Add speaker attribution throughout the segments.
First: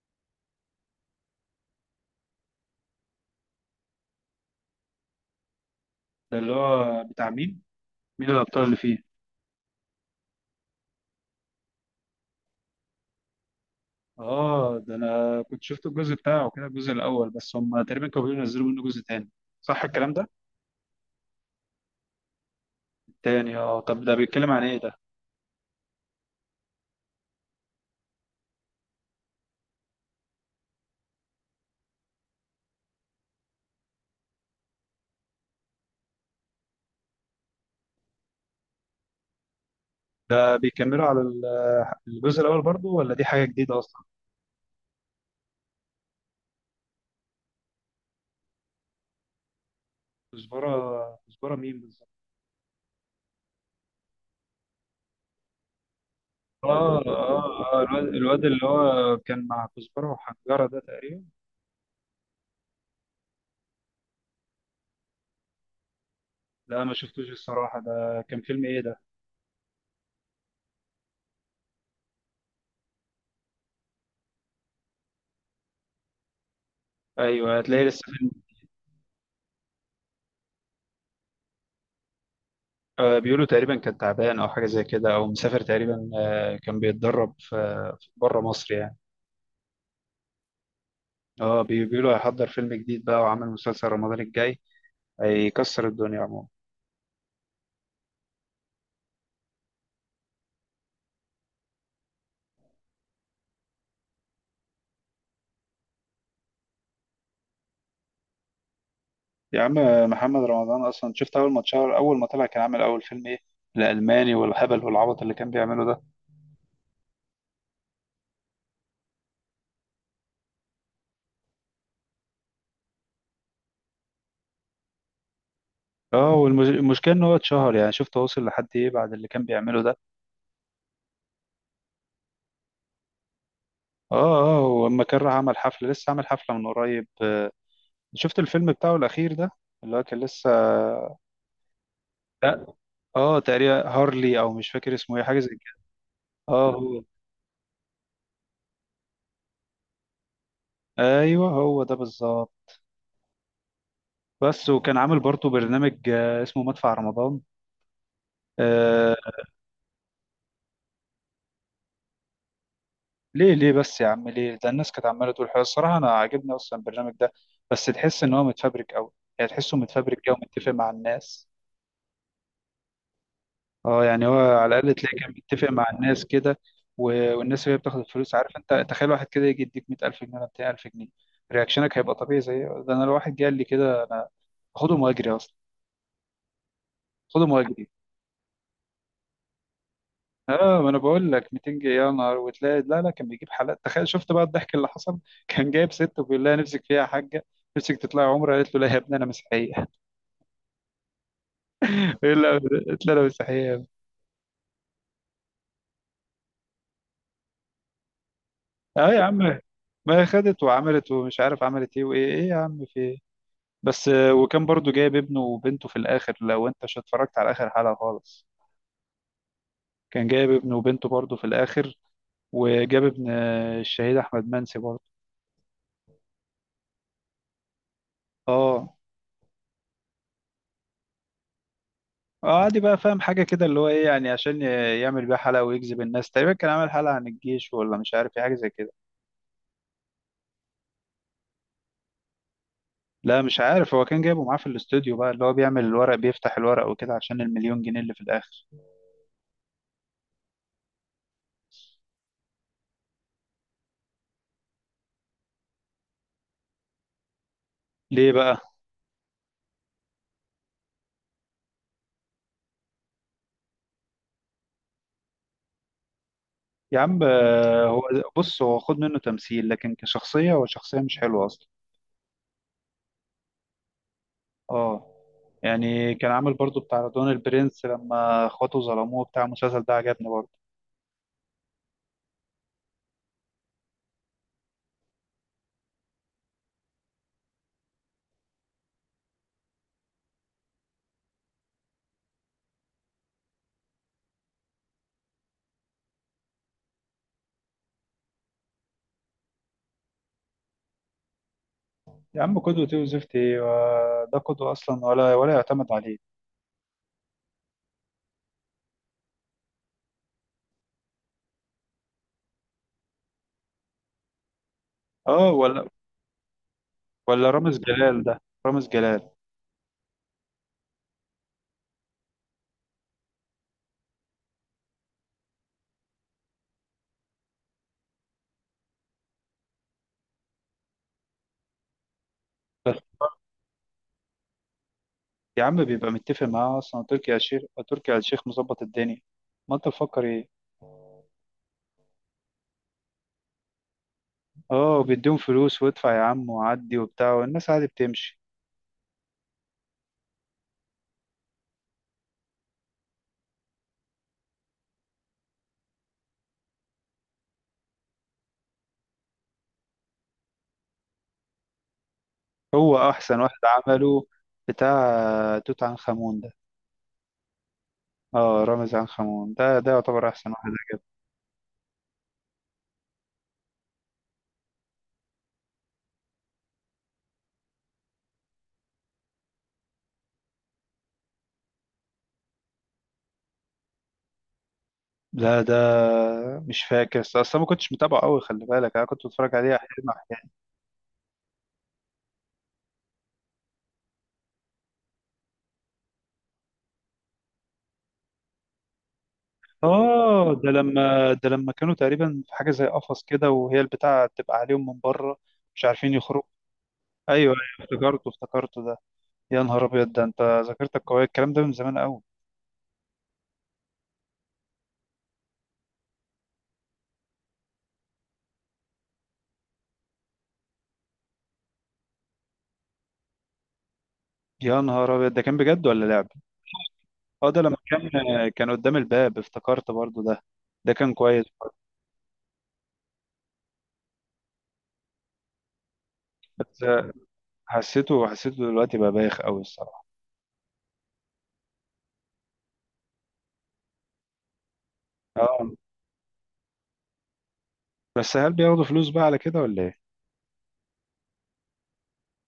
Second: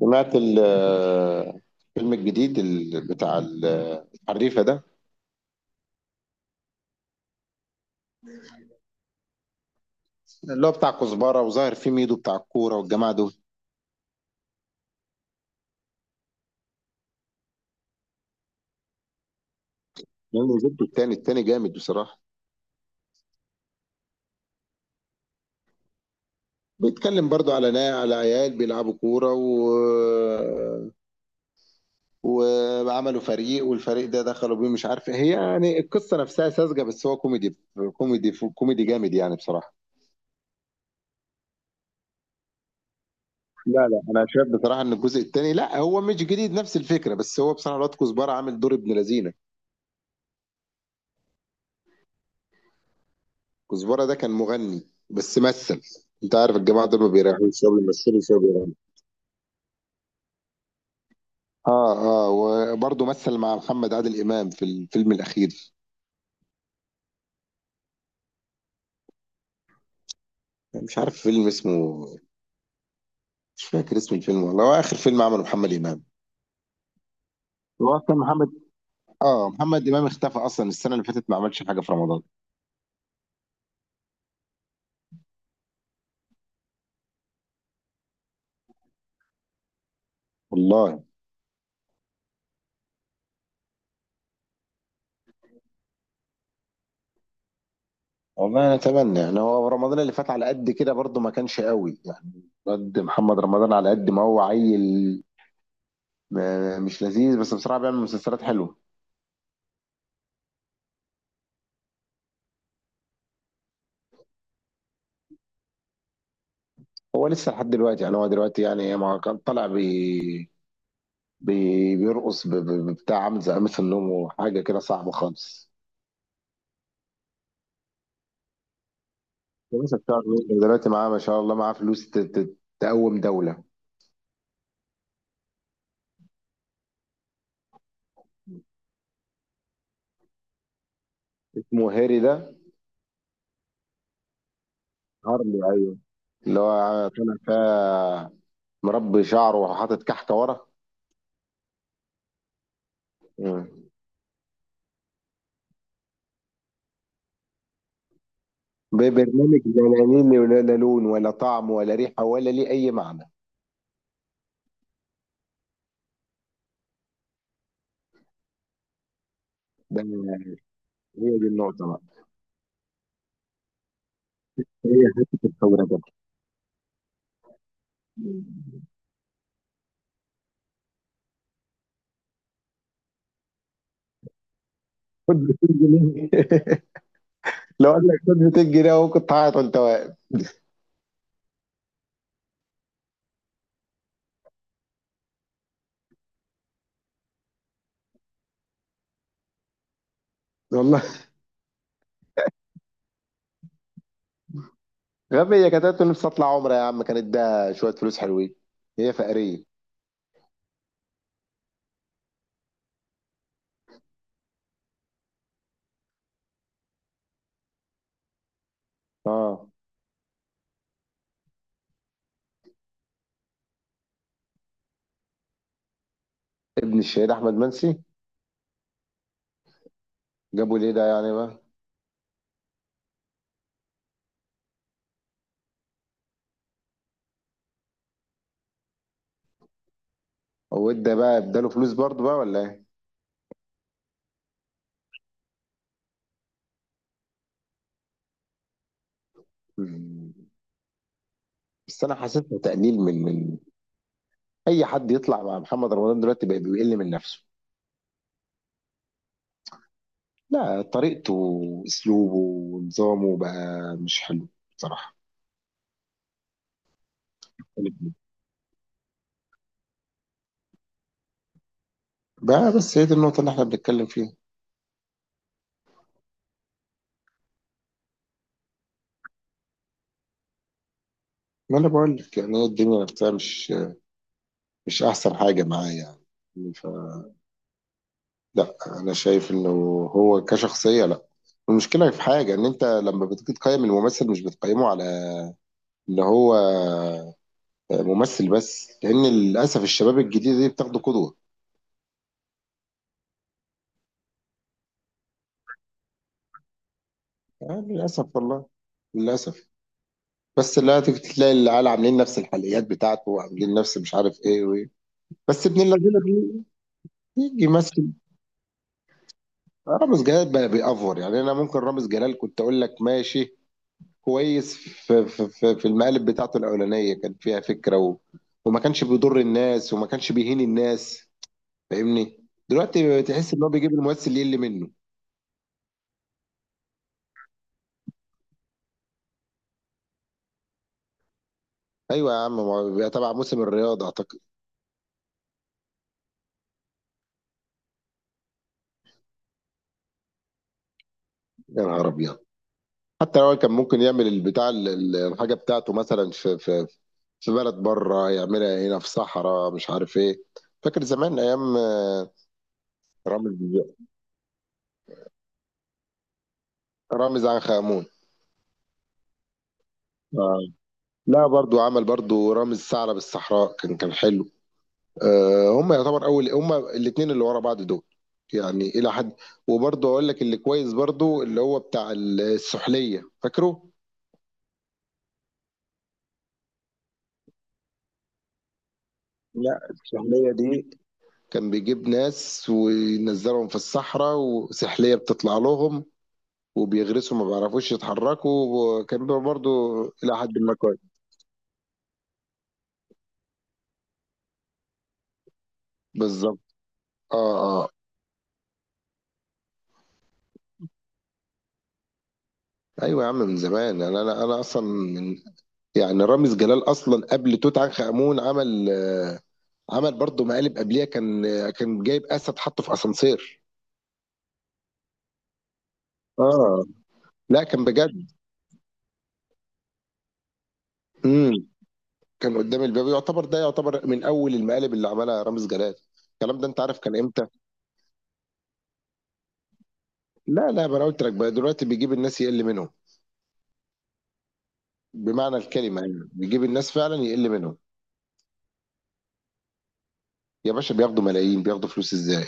Speaker 1: سمعت الفيلم الجديد بتاع الحريفة ده
Speaker 2: ده اللي هو بتاع مين؟ مين الأبطال اللي فيه؟
Speaker 1: اللي هو بتاع كزبرة وظاهر فيه ميدو بتاع الكورة والجماعة دول.
Speaker 2: آه، ده أنا كنت شفت الجزء بتاعه كده الجزء الأول، بس هم تقريبا كانوا بيقولوا ينزلوا منه جزء تاني. صح الكلام ده؟
Speaker 1: يعني نزلت التاني، التاني جامد بصراحة.
Speaker 2: تاني آه. طب ده بيتكلم عن إيه ده؟
Speaker 1: بيتكلم برضو على نا على عيال بيلعبوا كورة وعملوا فريق والفريق ده دخلوا بيه مش عارف إيه. هي يعني القصة نفسها ساذجة بس هو كوميدي، كوميدي جامد يعني بصراحة.
Speaker 2: ده بيكملوا على الجزء الأول برضو ولا دي حاجة جديدة
Speaker 1: لا
Speaker 2: أصلا؟
Speaker 1: لا انا شايف بصراحة ان الجزء التاني لا، هو مش جديد، نفس الفكرة، بس هو بصراحة الواد كزبرة عامل دور ابن لذينة.
Speaker 2: كزبرة مين بالظبط؟
Speaker 1: كزبرة ده كان مغني بس مثل. انت عارف الجماعة دول
Speaker 2: آه آه
Speaker 1: ما بيريحوش، شوية
Speaker 2: آه الواد
Speaker 1: بيمثلوا شوية
Speaker 2: الواد اللي
Speaker 1: بيغنوا.
Speaker 2: هو كان مع كزبرة وحنجرة ده تقريبا.
Speaker 1: اه. اه وبرضه مثل مع محمد عادل إمام في الفيلم الأخير.
Speaker 2: لا ما شفتوش الصراحة، ده كان فيلم إيه ده؟
Speaker 1: مش عارف فيلم اسمه، مش فاكر اسم الفيلم والله. هو آخر فيلم عمله محمد إمام.
Speaker 2: أيوه هتلاقيه
Speaker 1: هو
Speaker 2: لسه.
Speaker 1: أصلا محمد، اه محمد إمام اختفى أصلا، السنة اللي فاتت ما عملش حاجة في رمضان.
Speaker 2: بيقولوا تقريبا كان تعبان او حاجه زي كده او مسافر تقريبا، كان بيتدرب في بره مصر يعني.
Speaker 1: والله.
Speaker 2: اه بيقولوا هيحضر فيلم جديد بقى وعامل مسلسل رمضان الجاي، هيكسر الدنيا عموما.
Speaker 1: والله أنا أتمنى، يعني هو رمضان اللي فات على قد كده برضه ما كانش قوي يعني. قد محمد رمضان على قد ما هو عيل، آه، مش لذيذ، بس بصراحة بيعمل مسلسلات حلوة.
Speaker 2: يا عم محمد رمضان اصلا شفت اول ما اتشهر اول ما طلع كان عامل اول فيلم ايه، الالماني والهبل والعبط اللي كان بيعمله ده.
Speaker 1: هو لسه لحد دلوقتي يعني، هو دلوقتي يعني ما كان طالع بي بي بيرقص بتاع، عامل زي قميص النوم وحاجه كده صعبه خالص.
Speaker 2: اه والمشكله ان هو اتشهر، يعني شفت وصل لحد ايه بعد اللي كان بيعمله ده.
Speaker 1: لسه بتاع الويلز دلوقتي، معاه ما شاء الله معاه فلوس تقوم دوله.
Speaker 2: اه اه، ولما كان راح عمل حفله لسه عامل حفله من قريب. شفت الفيلم بتاعه الاخير ده اللي هو كان لسه.
Speaker 1: اسمه هاري ده؟
Speaker 2: لا، اه تقريبا هارلي او مش فاكر اسمه ايه، حاجه زي
Speaker 1: هارلي،
Speaker 2: كده.
Speaker 1: ايوه. اللي
Speaker 2: اه هو.
Speaker 1: هو طالع فيها مربي شعره وحاطط كحكه ورا.
Speaker 2: ايوه هو ده بالظبط.
Speaker 1: مم.
Speaker 2: بس وكان عامل برضه برنامج اسمه مدفع رمضان. آه.
Speaker 1: ببرنامج؟ لا، ليه؟ ولا لا لون ولا طعم ولا ريحه ولا ليه اي معنى.
Speaker 2: ليه ليه بس يا عم ليه؟ ده الناس كانت عماله تقول حلو. الصراحه انا عاجبني اصلا البرنامج ده، بس تحس ان هو متفبرك قوي. يعني تحسه
Speaker 1: ده
Speaker 2: متفبرك كده ومتفق مع
Speaker 1: هي دي
Speaker 2: الناس.
Speaker 1: النقطه بقى.
Speaker 2: اه، يعني هو على الاقل
Speaker 1: هي
Speaker 2: تلاقي كان
Speaker 1: حته
Speaker 2: متفق مع
Speaker 1: الثوره كده.
Speaker 2: الناس كده. والناس اللي هي بتاخد الفلوس، عارف انت تخيل واحد كده يجي يديك 100,000 جنيه ولا 200,000 جنيه؟ رياكشنك هيبقى طبيعي زي ده. انا لو واحد جه قال لي كده انا اخدهم واجري
Speaker 1: خد
Speaker 2: اصلا.
Speaker 1: 200 جنيه.
Speaker 2: خدوا مهاجرين.
Speaker 1: لو قال لك خد 200 جنيه اهو كنت هعيط وانت واقف.
Speaker 2: اه ما انا بقول لك 200 جنيه، يا نهار! وتلاقي لا لا كان بيجيب حالات، تخيل، شفت بقى الضحك اللي حصل. كان جايب ست وبيقول لها نفسك فيها يا حاجه، نفسك تطلعي عمره، قالت له لا يا ابني انا مسيحيه.
Speaker 1: والله.
Speaker 2: لا، قلت له انا مسيحيه!
Speaker 1: غبية، كانت قالت له نفسي اطلع عمرة يا عم، كانت ده شوية فلوس حلوين.
Speaker 2: اه
Speaker 1: هي
Speaker 2: يا عم،
Speaker 1: فقرية.
Speaker 2: ما هي خدت وعملت ومش عارف عملت ايه وايه ايه يا عم في ايه. بس، وكان برضو جايب ابنه وبنته في الاخر لو انت مش اتفرجت على اخر حلقه خالص.
Speaker 1: اه.
Speaker 2: كان جايب ابنه وبنته برضو في الاخر، وجاب ابن الشهيد احمد منسي برضو.
Speaker 1: ابن الشهيد احمد منسي؟
Speaker 2: اه
Speaker 1: جابوا ليه ده يعني بقى؟
Speaker 2: عادي بقى، فاهم حاجة كده اللي هو ايه يعني عشان يعمل بيها حلقة ويجذب الناس. تقريبا كان عامل حلقة عن الجيش ولا مش عارف ايه، حاجة زي كده.
Speaker 1: هو ادى بقى، اداله فلوس برضه بقى ولا ايه؟
Speaker 2: لا مش عارف، هو كان جايبه معاه في الاستوديو بقى، اللي هو بيعمل الورق بيفتح الورق وكده عشان المليون جنيه اللي في الآخر.
Speaker 1: مم. بس انا حسيتها تقليل من، اي حد يطلع مع محمد رمضان دلوقتي بقى بيقل من نفسه.
Speaker 2: ليه بقى؟
Speaker 1: لا، طريقته واسلوبه ونظامه بقى مش حلو بصراحة.
Speaker 2: يا عم هو بص، هو خد منه تمثيل لكن كشخصية هو شخصية مش حلوة أصلا.
Speaker 1: بقى بس هي دي النقطة اللي احنا بنتكلم فيها.
Speaker 2: اه، يعني كان عامل برضو بتاع رضوان البرنس لما اخواته ظلموه، بتاع المسلسل ده عجبني برضه.
Speaker 1: ما انا بقول لك يعني، هي الدنيا نفسها مش مش احسن حاجه معاه يعني. ف لا انا شايف انه هو كشخصيه لا. المشكله في حاجه، ان انت لما بتيجي تقيم الممثل مش بتقيمه على ان هو ممثل بس، لان للاسف الشباب الجديده دي بتاخده قدوه.
Speaker 2: يا عم قدوة ايه وزفت ايه ده قدوة أصلا ولا ولا يعتمد عليه.
Speaker 1: يعني للاسف والله، للاسف. بس لا، تيجي تلاقي العيال عاملين نفس الحلقيات بتاعته وعاملين نفس مش عارف ايه وايه.
Speaker 2: اه،
Speaker 1: بس ابن
Speaker 2: ولا
Speaker 1: اللذينه
Speaker 2: ولا
Speaker 1: بيجي
Speaker 2: رامز
Speaker 1: يمثل.
Speaker 2: جلال ده، رامز جلال.
Speaker 1: رامز جلال بقى بيأفور يعني. انا ممكن رامز جلال كنت اقول لك ماشي، كويس في المقالب بتاعته الاولانيه كان فيها فكره و... وما كانش بيضر الناس وما كانش بيهين الناس، فاهمني؟
Speaker 2: بس
Speaker 1: دلوقتي تحس ان هو بيجيب الممثل يقل منه.
Speaker 2: يا عم بيبقى متفق معاه اصلا تركي آل الشيخ، تركي آل الشيخ مظبط الدنيا، ما انت مفكر ايه.
Speaker 1: ايوه يا عم، ما هو بيبقى تبع موسم الرياضه اعتقد.
Speaker 2: اه بيديهم فلوس وادفع يا عم وعدي وبتاع، والناس عادي بتمشي.
Speaker 1: يا نهار ابيض. حتى لو كان ممكن يعمل البتاع الحاجه بتاعته مثلا في في بلد بره، يعملها هنا في صحراء مش عارف ايه. فاكر زمان ايام آه،
Speaker 2: هو احسن
Speaker 1: رامز،
Speaker 2: واحد عمله بتاع توت عنخ امون ده.
Speaker 1: رامز عنخ آمون.
Speaker 2: اه، رامز عنخ امون ده، ده يعتبر احسن
Speaker 1: آه.
Speaker 2: واحد عجبني.
Speaker 1: لا، برضو عمل برضو رامز ثعلب الصحراء، كان كان حلو. آه، هم يعتبر اول، هم الاثنين اللي ورا بعض دول يعني الى حد. وبرضه اقول لك اللي كويس برضه، اللي هو بتاع السحليه، فاكره؟
Speaker 2: لا ده مش فاكر، أصل أنا ما كنتش متابعه قوي، خلي بالك انا كنت بتفرج عليه
Speaker 1: لا،
Speaker 2: احيانا.
Speaker 1: السحلية دي كان بيجيب ناس وينزلهم في الصحراء وسحليه بتطلع لهم وبيغرسوا ما بيعرفوش يتحركوا، وكان بيبقى برضه الى
Speaker 2: اه
Speaker 1: حد
Speaker 2: ده
Speaker 1: ما كويس.
Speaker 2: لما، ده لما كانوا تقريبا في حاجه زي قفص كده وهي البتاعه تبقى عليهم من بره، مش عارفين يخرجوا.
Speaker 1: بالظبط. اه.
Speaker 2: ايوه،
Speaker 1: اه.
Speaker 2: افتكرته ده. يا نهار ابيض، ده انت ذاكرتك قويه، الكلام ده من زمان قوي.
Speaker 1: ايوه يا عم من زمان. انا انا انا اصلا من، يعني رامز جلال اصلا قبل توت عنخ امون عمل آه، عمل برضه مقالب قبليها، كان كان جايب اسد حطه في اسانسير.
Speaker 2: يا نهار ابيض، ده كان بجد ولا لعب؟
Speaker 1: اه.
Speaker 2: اه ده
Speaker 1: لا
Speaker 2: لما
Speaker 1: كان
Speaker 2: كان،
Speaker 1: بجد.
Speaker 2: كان قدام الباب، افتكرت برضو ده، ده كان كويس
Speaker 1: امم.
Speaker 2: برضو.
Speaker 1: كان قدام الباب يعتبر، ده يعتبر من اول المقالب اللي عملها رامز جلال. الكلام ده انت
Speaker 2: بس
Speaker 1: عارف كان امتى؟
Speaker 2: حسيته، حسيته دلوقتي بقى بايخ قوي الصراحه.
Speaker 1: لا، ما انا قلت لك بقى دلوقتي بيجيب الناس يقل منهم، بمعنى
Speaker 2: اه،
Speaker 1: الكلمه يعني بيجيب الناس فعلا يقل منهم.
Speaker 2: بس هل بياخدوا فلوس بقى على كده ولا ايه؟
Speaker 1: يا باشا بياخدوا ملايين، بياخدوا فلوس ازاي؟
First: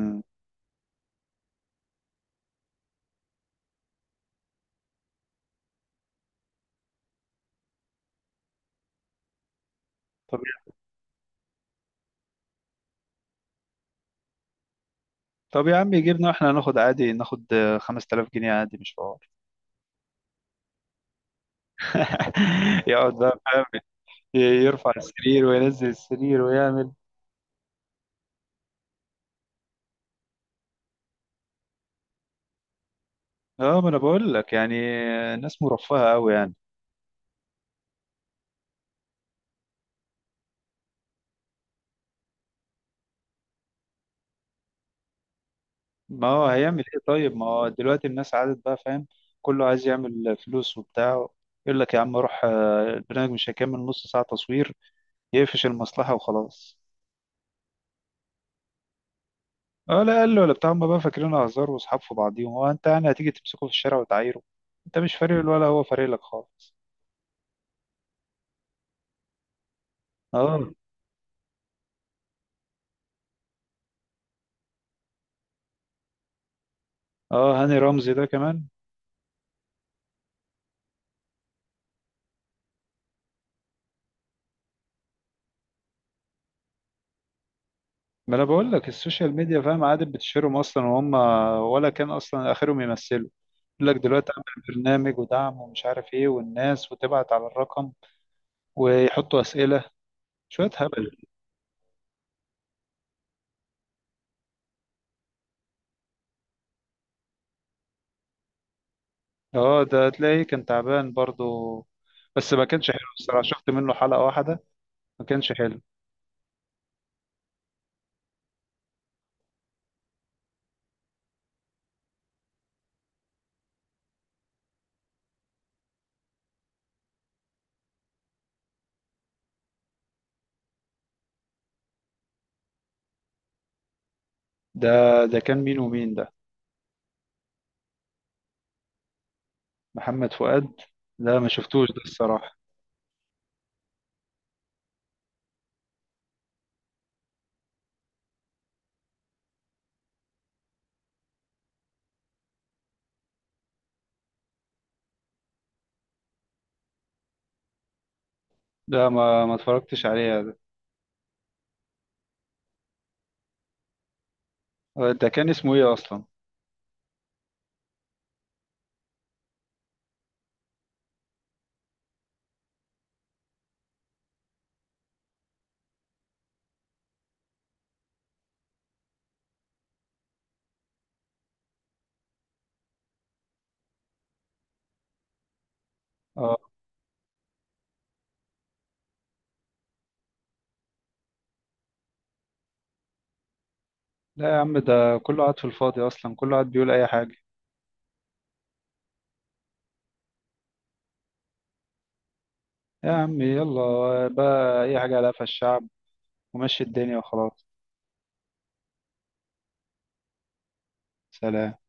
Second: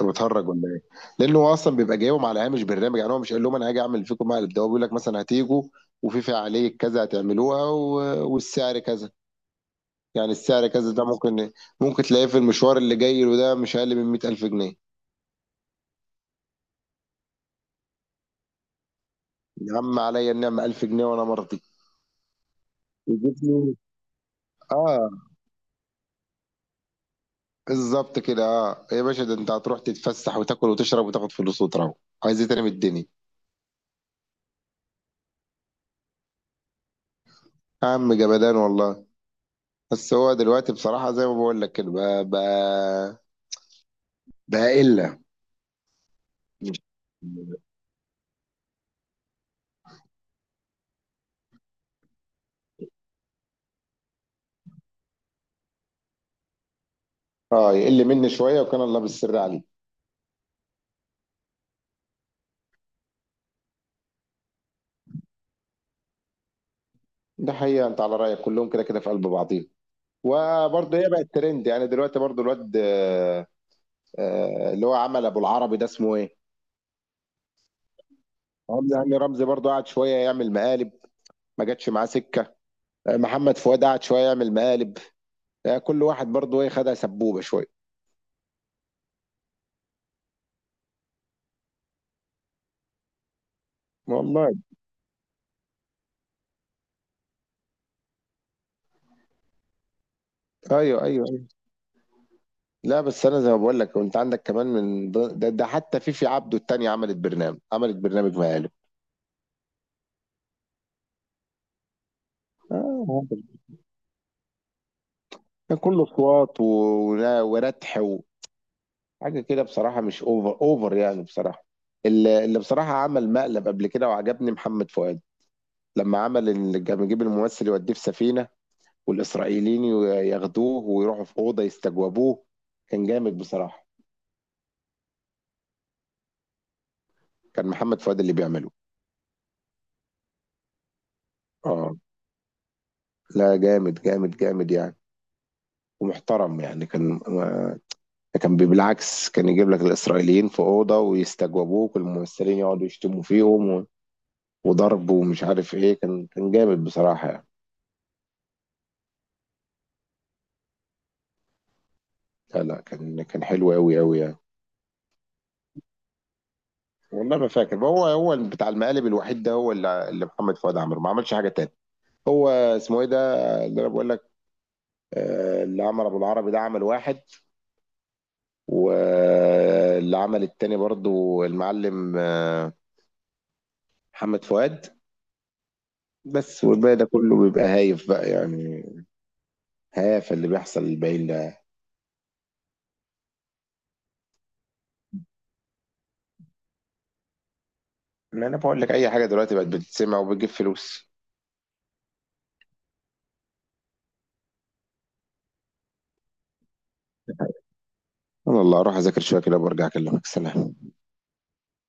Speaker 1: انت بتهرج ولا ايه؟ لانه هو اصلا بيبقى جايبهم على هامش برنامج، يعني هو مش قال لهم انا هاجي اعمل فيكم مقلب، ده هو بيقول لك مثلا هتيجوا وفي فعاليه كذا هتعملوها و... والسعر كذا، يعني
Speaker 2: طب
Speaker 1: السعر كذا ده ممكن ممكن تلاقيه في المشوار اللي جاي له ده مش اقل من 100000 جنيه.
Speaker 2: طب يا عم يجيبنا واحنا هناخد عادي، ناخد 5000 جنيه عادي مش حوار.
Speaker 1: يا عم عليا النعمه 1000 جنيه وانا مرضي.
Speaker 2: يقعد
Speaker 1: يجيب
Speaker 2: بقى فاهم،
Speaker 1: لي
Speaker 2: يرفع
Speaker 1: اه.
Speaker 2: السرير وينزل السرير ويعمل.
Speaker 1: بالظبط كده. اه يا باشا، ده انت هتروح تتفسح وتاكل وتشرب وتاخد فلوس وتروح، عايز ايه تاني من الدنيا؟
Speaker 2: اه ما انا بقول لك يعني الناس مرفهة قوي يعني.
Speaker 1: يا عم جمدان والله. بس هو دلوقتي بصراحه زي ما بقول لك كده بقى الا.
Speaker 2: ما هو هيعمل ايه طيب؟ ما هو دلوقتي الناس عادت بقى فاهم، كله عايز يعمل فلوس وبتاع. يقول لك يا عم روح، البرنامج مش هيكمل نص ساعة تصوير، يقفش المصلحة وخلاص.
Speaker 1: اه يقل مني شويه، وكان الله بالسر عليه.
Speaker 2: اه لا قال له ولا بتاع، هم بقى فاكرين هزار واصحاب في بعضيهم. هو انت يعني هتيجي تمسكه في الشارع وتعايره؟ انت مش فارق له ولا هو فارق لك خالص.
Speaker 1: ده حقيقه، انت على رايك كلهم كده كده في قلب بعضيهم.
Speaker 2: اه
Speaker 1: وبرضه هي بقت ترند يعني دلوقتي برضه الواد، آه، اللي هو عمل ابو العربي ده اسمه ايه؟
Speaker 2: اه هاني رمزي ده كمان.
Speaker 1: رمزي، هاني رمزي برضه قعد شويه يعمل مقالب، ما جاتش معاه سكه. آه، محمد فؤاد قعد شويه يعمل مقالب. آه، كل واحد برضه ايه، خدها سبوبه شويه.
Speaker 2: ما انا بقول لك، السوشيال ميديا فاهم عادي بتشهرهم اصلا، وهم ولا كان اصلا اخرهم يمثلوا. يقول لك دلوقتي
Speaker 1: والله.
Speaker 2: اعمل برنامج ودعم ومش عارف ايه والناس، وتبعت على الرقم ويحطوا اسئله، شويه
Speaker 1: ايوه ايوه
Speaker 2: هبل.
Speaker 1: ايوه. لا بس انا زي ما بقول لك، انت عندك كمان من ده حتى فيفي عبده التانية عملت برنامج مقالب.
Speaker 2: اه ده تلاقيه كان تعبان برضو، بس ما كانش حلو
Speaker 1: اه
Speaker 2: الصراحه، شفت منه حلقه واحده ما كانش
Speaker 1: كان
Speaker 2: حلو.
Speaker 1: كله اصوات و... وردح وحاجه كده بصراحه، مش اوفر اوفر يعني بصراحه. اللي بصراحه عمل مقلب قبل كده وعجبني محمد فؤاد، لما عمل كان بيجيب الممثل يوديه في سفينة والإسرائيليين ياخدوه ويروحوا في أوضة يستجوبوه، كان جامد بصراحة.
Speaker 2: ده، ده كان مين ومين ده؟
Speaker 1: كان محمد فؤاد اللي بيعمله.
Speaker 2: محمد فؤاد. لا ما شفتوش
Speaker 1: اه.
Speaker 2: ده الصراحه.
Speaker 1: لا، جامد جامد جامد يعني، ومحترم يعني. كان كان بالعكس، كان يجيب لك الإسرائيليين في أوضة ويستجوبوك والممثلين يقعدوا يشتموا فيهم وضرب ومش عارف إيه، كان كان جامد بصراحة يعني.
Speaker 2: لا ما ما اتفرجتش عليه ده.
Speaker 1: لا، كان كان حلو أوي أوي يعني.
Speaker 2: ده كان اسمه ايه اصلا؟
Speaker 1: والله ما فاكر. هو هو بتاع المقالب الوحيد ده، هو اللي محمد فؤاد عمله، ما عملش حاجة تاني. هو اسمه ايه ده اللي انا بقول لك؟ آه، اللي عمل ابو العربي ده عمل واحد، واللي عمل التاني برضو المعلم آه، محمد فؤاد. بس
Speaker 2: اه
Speaker 1: والباقي ده كله بيبقى هايف بقى يعني، هايف اللي بيحصل للباقيين ده.
Speaker 2: لا يا عم، ده كله قاعد في الفاضي اصلا، كله قاعد بيقول اي حاجه.
Speaker 1: ما انا بقول لك اي حاجه دلوقتي بقت بتتسمع وبتجيب فلوس.
Speaker 2: يا عم يلا بقى، اي حاجة على قفا الشعب، ومشي الدنيا وخلاص.
Speaker 1: انا الله اروح اذاكر شويه كده وبرجع اكلمك. سلام.
Speaker 2: سلام.